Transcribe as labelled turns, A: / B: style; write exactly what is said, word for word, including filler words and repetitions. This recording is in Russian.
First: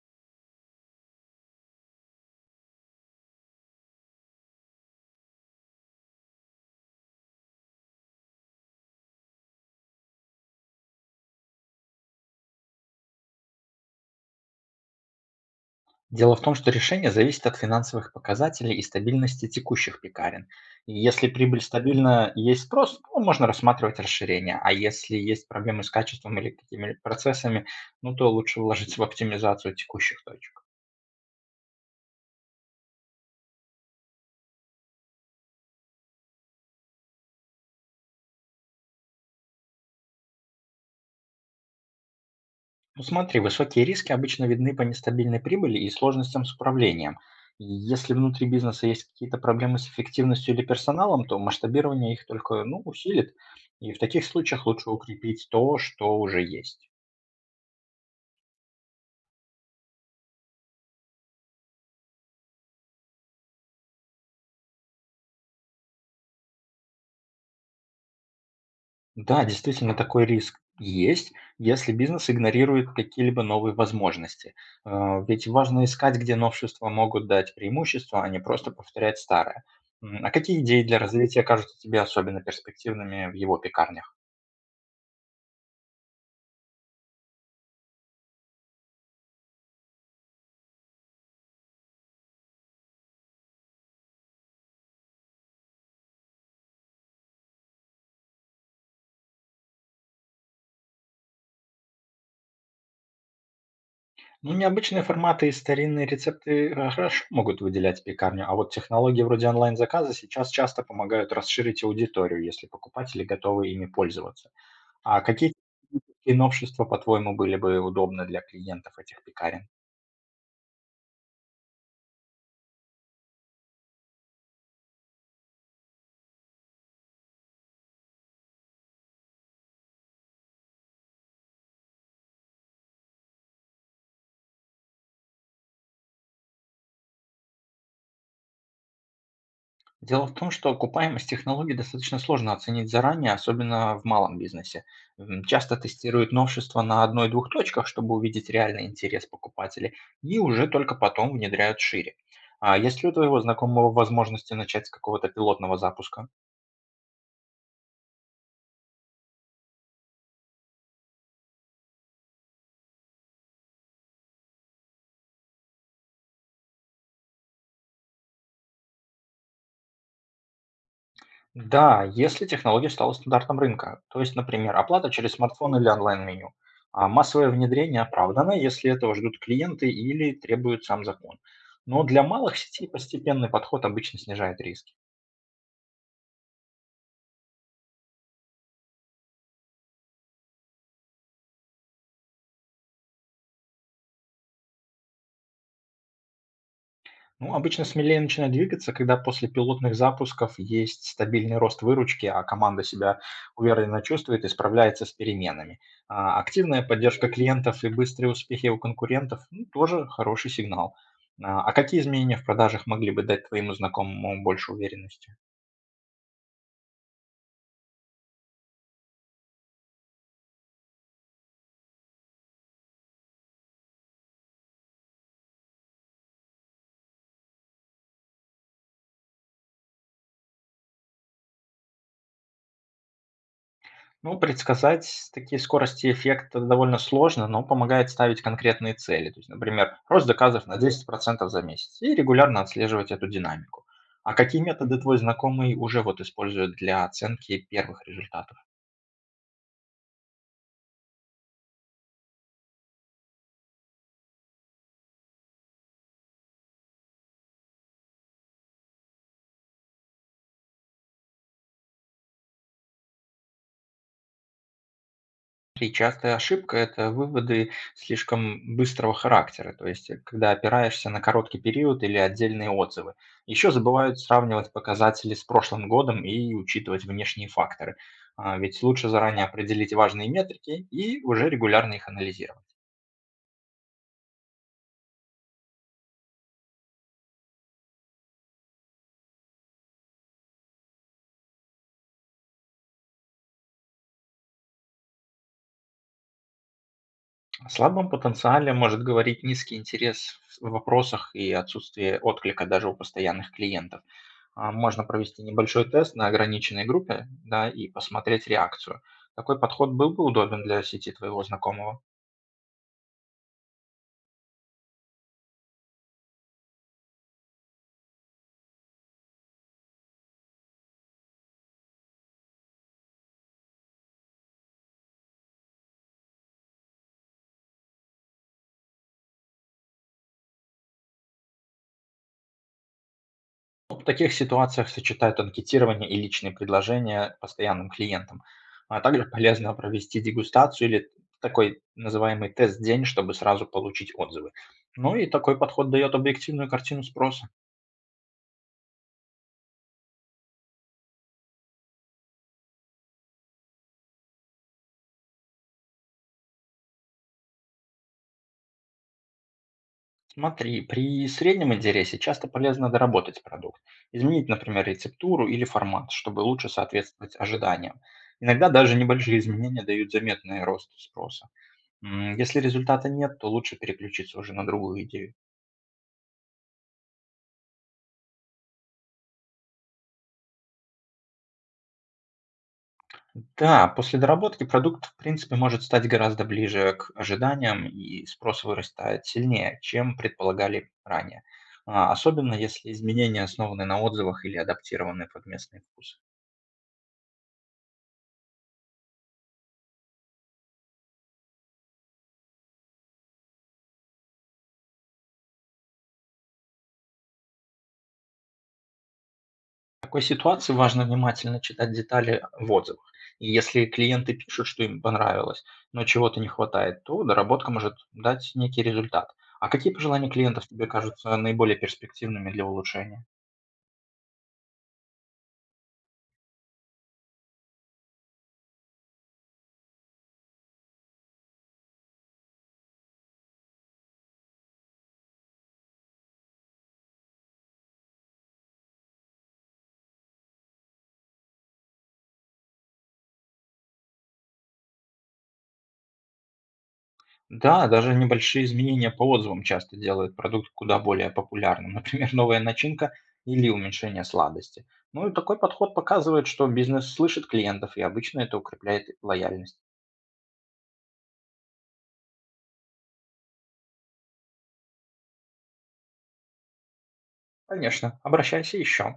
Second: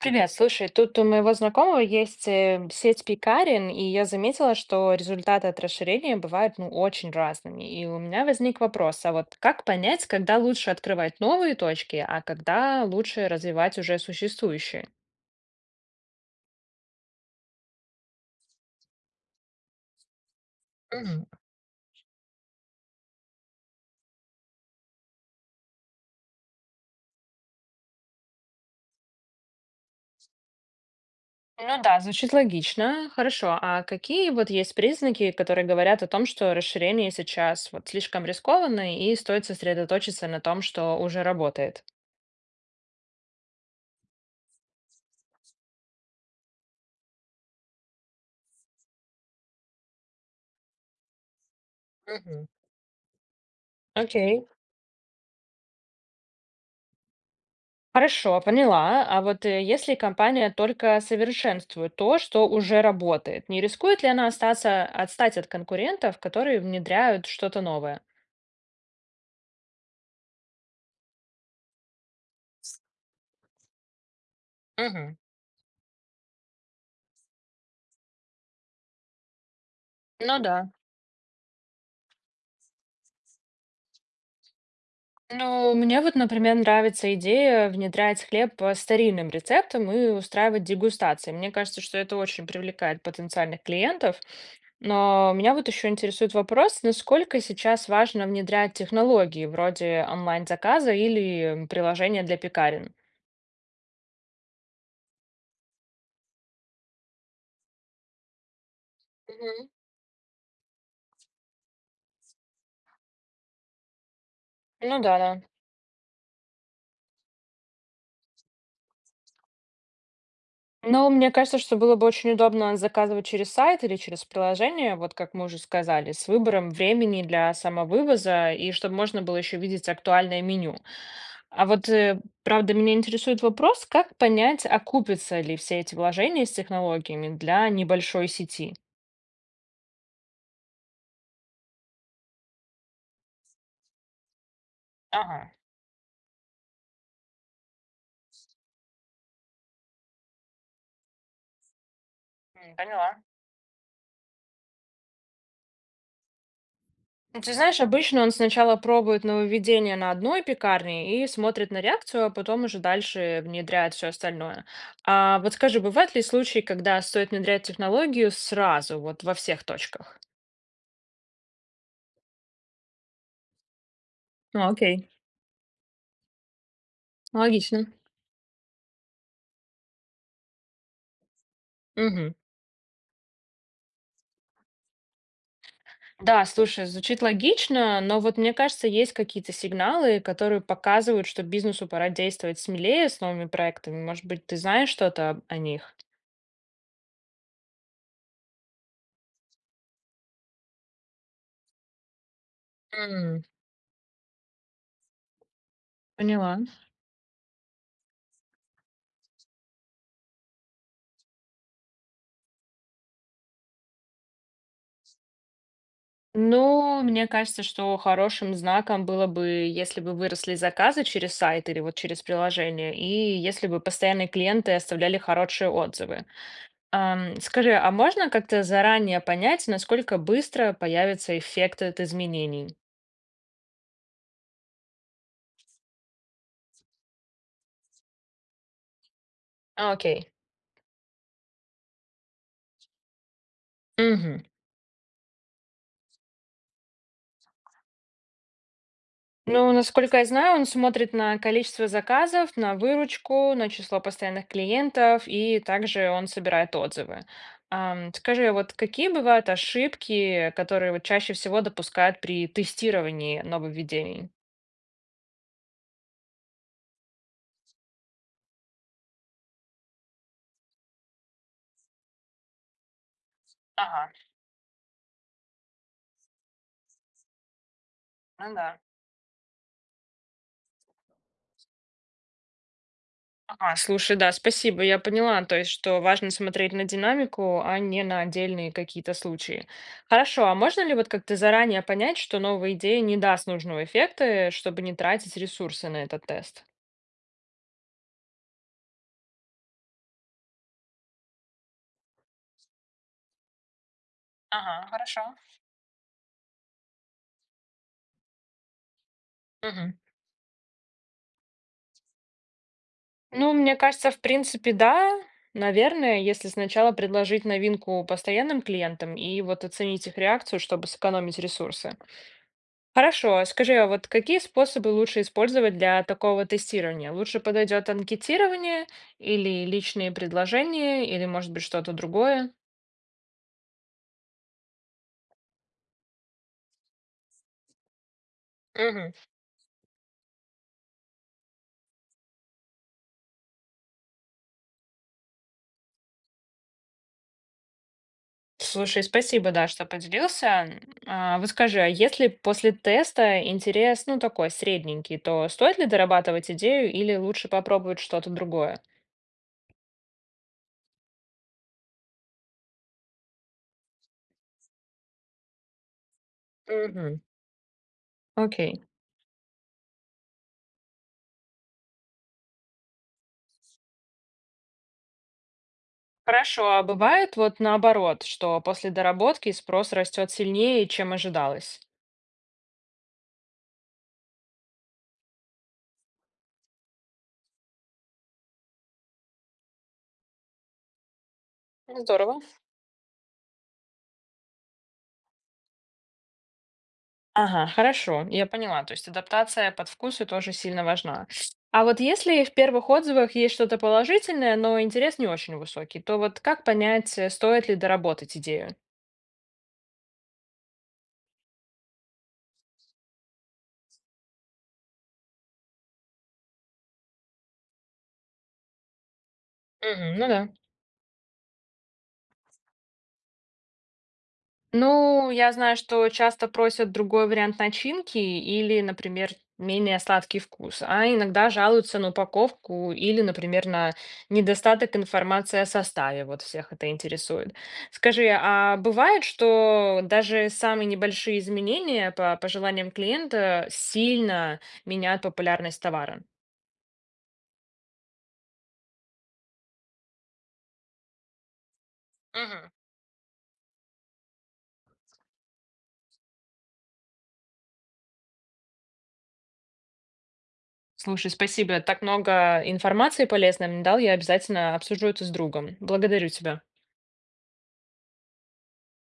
A: Привет, слушай, тут у моего знакомого есть э, сеть пекарен, и я заметила, что результаты от расширения бывают, ну, очень разными. И у меня возник вопрос, а вот как понять, когда лучше открывать новые точки, а когда лучше развивать уже существующие?
B: Дело в том, что решение зависит от финансовых показателей и стабильности текущих пекарен. И
A: Мгм.
B: Если прибыль стабильна и есть спрос, то можно рассматривать расширение. А если есть проблемы с качеством или какими-либо процессами, ну то лучше вложиться в оптимизацию текущих точек.
A: Ну да, звучит логично. Хорошо. А какие вот есть признаки, которые говорят о том, что расширение сейчас вот слишком рискованно и стоит сосредоточиться на том, что уже работает?
B: Ну смотри, высокие риски обычно видны по нестабильной прибыли и сложностям с управлением. И если внутри бизнеса есть какие-то проблемы с эффективностью или персоналом, то масштабирование их
A: Мгм.
B: только ну, усилит. И в таких
A: Окей.
B: случаях лучше укрепить то, что уже есть.
A: Хорошо, поняла. А вот э, если компания только совершенствует то, что уже работает, не рискует ли она остаться, отстать от конкурентов, которые внедряют что-то новое?
B: Да, действительно, такой риск есть, если бизнес игнорирует какие-либо новые возможности.
A: Мгм.
B: А, Ведь важно искать, где новшества могут дать преимущество, а не просто повторять старое. М, А
A: Ну да.
B: какие идеи для развития кажутся тебе особенно перспективными в его пекарнях?
A: Ну, мне вот, например, нравится идея внедрять хлеб по старинным рецептам и устраивать дегустации. Мне кажется, что это очень привлекает потенциальных клиентов. Но меня вот еще интересует вопрос, насколько сейчас важно внедрять технологии вроде онлайн-заказа или м, приложения для пекарен?
B: Ну, необычные форматы и старинные рецепты э, хорошо могут выделять пекарню, а вот технологии вроде
A: Мгм.
B: онлайн-заказа сейчас часто помогают расширить аудиторию, если покупатели готовы ими пользоваться.
A: Ну да,
B: А
A: да.
B: какие технические новшества, по-твоему, были бы удобны для клиентов этих пекарен?
A: Но мне кажется, что было бы очень удобно заказывать через сайт или через приложение, вот как мы уже сказали, с выбором времени для самовывоза и чтобы можно было еще видеть актуальное меню. А вот, э, правда, меня интересует вопрос, как понять, окупятся ли все эти вложения с технологиями для небольшой сети?
B: Дело в том, что окупаемость технологий достаточно сложно оценить заранее, особенно в малом бизнесе. М,
A: Ага,
B: Часто тестируют новшества на одной-двух точках, чтобы увидеть реальный интерес покупателей, и уже только потом внедряют шире.
A: м,
B: А есть ли у
A: поняла.
B: твоего знакомого возможности начать с какого-то пилотного запуска?
A: Ну, ты знаешь, обычно он сначала пробует нововведение на одной пекарне и смотрит на реакцию, а потом уже дальше внедряет все остальное. А вот скажи, бывают ли случаи, когда стоит внедрять технологию сразу, вот во всех точках?
B: Да, если технология стала стандартом рынка, то есть,
A: Ну,
B: например,
A: окей,
B: оплата через смартфон или онлайн-меню. А массовое
A: логично.
B: внедрение оправдано, если этого ждут клиенты или требует сам закон. Но для
A: Мгм.
B: малых сетей постепенный подход обычно снижает риски.
A: Да, слушай, звучит логично, но вот мне кажется, есть какие-то сигналы, которые показывают, что бизнесу пора действовать смелее с новыми проектами. Может быть, ты знаешь что-то об- о них?
B: Ну, обычно смелее начинать двигаться, когда после пилотных запусков есть стабильный рост выручки, а команда себя
A: М,
B: уверенно чувствует и справляется с переменами. А
A: поняла.
B: активная поддержка клиентов и быстрые успехи у конкурентов ну, тоже хороший сигнал. А а какие изменения в продажах могли бы дать твоему знакомому больше уверенности?
A: Ну, мне кажется, что хорошим знаком было бы, если бы выросли заказы через сайт или вот через приложение, и если бы постоянные клиенты оставляли хорошие отзывы. Ам, скажи, а можно как-то заранее понять, насколько быстро появится эффект от изменений?
B: Ну, предсказать такие скорости эффекта довольно сложно, но помогает ставить конкретные цели. То есть,
A: А,
B: например, рост
A: окей.
B: заказов на десять процентов за месяц и регулярно отслеживать эту динамику. А
A: Мгм.
B: какие методы твой знакомый уже вот использует для оценки первых результатов?
A: Ну, насколько я знаю, он смотрит на количество заказов, на выручку, на число постоянных клиентов, и также он собирает отзывы. Ам, скажи, вот какие бывают ошибки, которые вот чаще всего допускают при тестировании нововведений?
B: И частая ошибка– это выводы слишком быстрого характера, то есть э, когда опираешься на короткий период или отдельные отзывы. Еще
A: Ага,
B: забывают сравнивать показатели с прошлым годом и учитывать внешние факторы.
A: ну
B: А,
A: да.
B: Ведь лучше заранее определить важные метрики и уже регулярно их анализировать.
A: Ага, слушай, да, спасибо, я поняла, то есть, что важно смотреть на динамику, а не на отдельные какие-то случаи. Хорошо, а можно ли вот как-то заранее понять, что новая идея не даст нужного эффекта, э, чтобы не тратить ресурсы на этот тест?
B: О слабом потенциале может говорить низкий интерес в вопросах и отсутствие отклика даже у постоянных клиентов. А,
A: Ага,
B: Можно
A: хорошо.
B: провести небольшой тест на ограниченной группе, да, и посмотреть реакцию. Такой подход
A: Мгм.
B: был бы удобен для сети твоего знакомого.
A: Ну, мне кажется, в принципе, да. Наверное, если сначала предложить новинку постоянным клиентам и вот оценить их реакцию, чтобы сэкономить ресурсы. Хорошо, а скажи, а вот какие способы лучше использовать для такого тестирования? Лучше подойдет анкетирование или личные предложения, или, может быть, что-то другое?
B: В таких ситуациях сочетают анкетирование и личные предложения постоянным клиентам. А
A: Мгм.
B: также полезно провести дегустацию или такой называемый тест-день, чтобы сразу получить отзывы. Ну и такой подход дает объективную картину спроса.
A: Слушай, спасибо, да, что поделился. М, а, вот скажи, а если после теста интерес, ну, такой средненький, то стоит ли дорабатывать идею или лучше попробовать что-то другое?
B: Смотри, при среднем интересе часто полезно доработать продукт, изменить, например, рецептуру или формат, чтобы лучше
A: Мгм.
B: соответствовать ожиданиям. Иногда
A: Окей.
B: даже небольшие изменения дают заметный рост спроса. М, Если результата нет, то лучше переключиться уже на другую идею.
A: Хорошо, а бывает вот наоборот, что после доработки спрос растет сильнее, чем ожидалось?
B: Да, после доработки продукт, в принципе, может стать гораздо ближе к ожиданиям, и спрос вырастает сильнее, чем предполагали ранее. А,
A: Здорово.
B: Особенно если изменения основаны на отзывах или адаптированы под местные вкусы.
A: Ага, хорошо, я поняла. То есть адаптация под вкусы тоже сильно важна. А вот если в первых отзывах есть что-то положительное, но интерес не очень высокий, то вот как понять, э, стоит ли доработать идею?
B: В такой ситуации важно внимательно читать детали в отзывах. И если клиенты пишут, что им понравилось, но чего-то не хватает, то доработка может дать некий результат. А какие
A: Мгм, ну
B: пожелания
A: да.
B: клиентов тебе кажутся наиболее перспективными для улучшения?
A: Ну, я знаю, что часто просят другой вариант начинки или, например, менее сладкий вкус, а иногда жалуются на упаковку или, например, на недостаток информации о составе. Вот всех это интересует. Скажи, а бывает, что даже самые небольшие изменения по пожеланиям клиента сильно меняют популярность товара?
B: Да, даже небольшие изменения по отзывам часто делают продукт куда более популярным. Например, новая
A: Мгм.
B: начинка или уменьшение сладости. Ну и такой подход показывает, что бизнес слышит клиентов, и обычно это укрепляет лояльность.
A: Слушай, спасибо. Так много информации полезной мне дал. Я обязательно обсужу это с другом. Благодарю тебя.
B: Конечно, обращайся еще.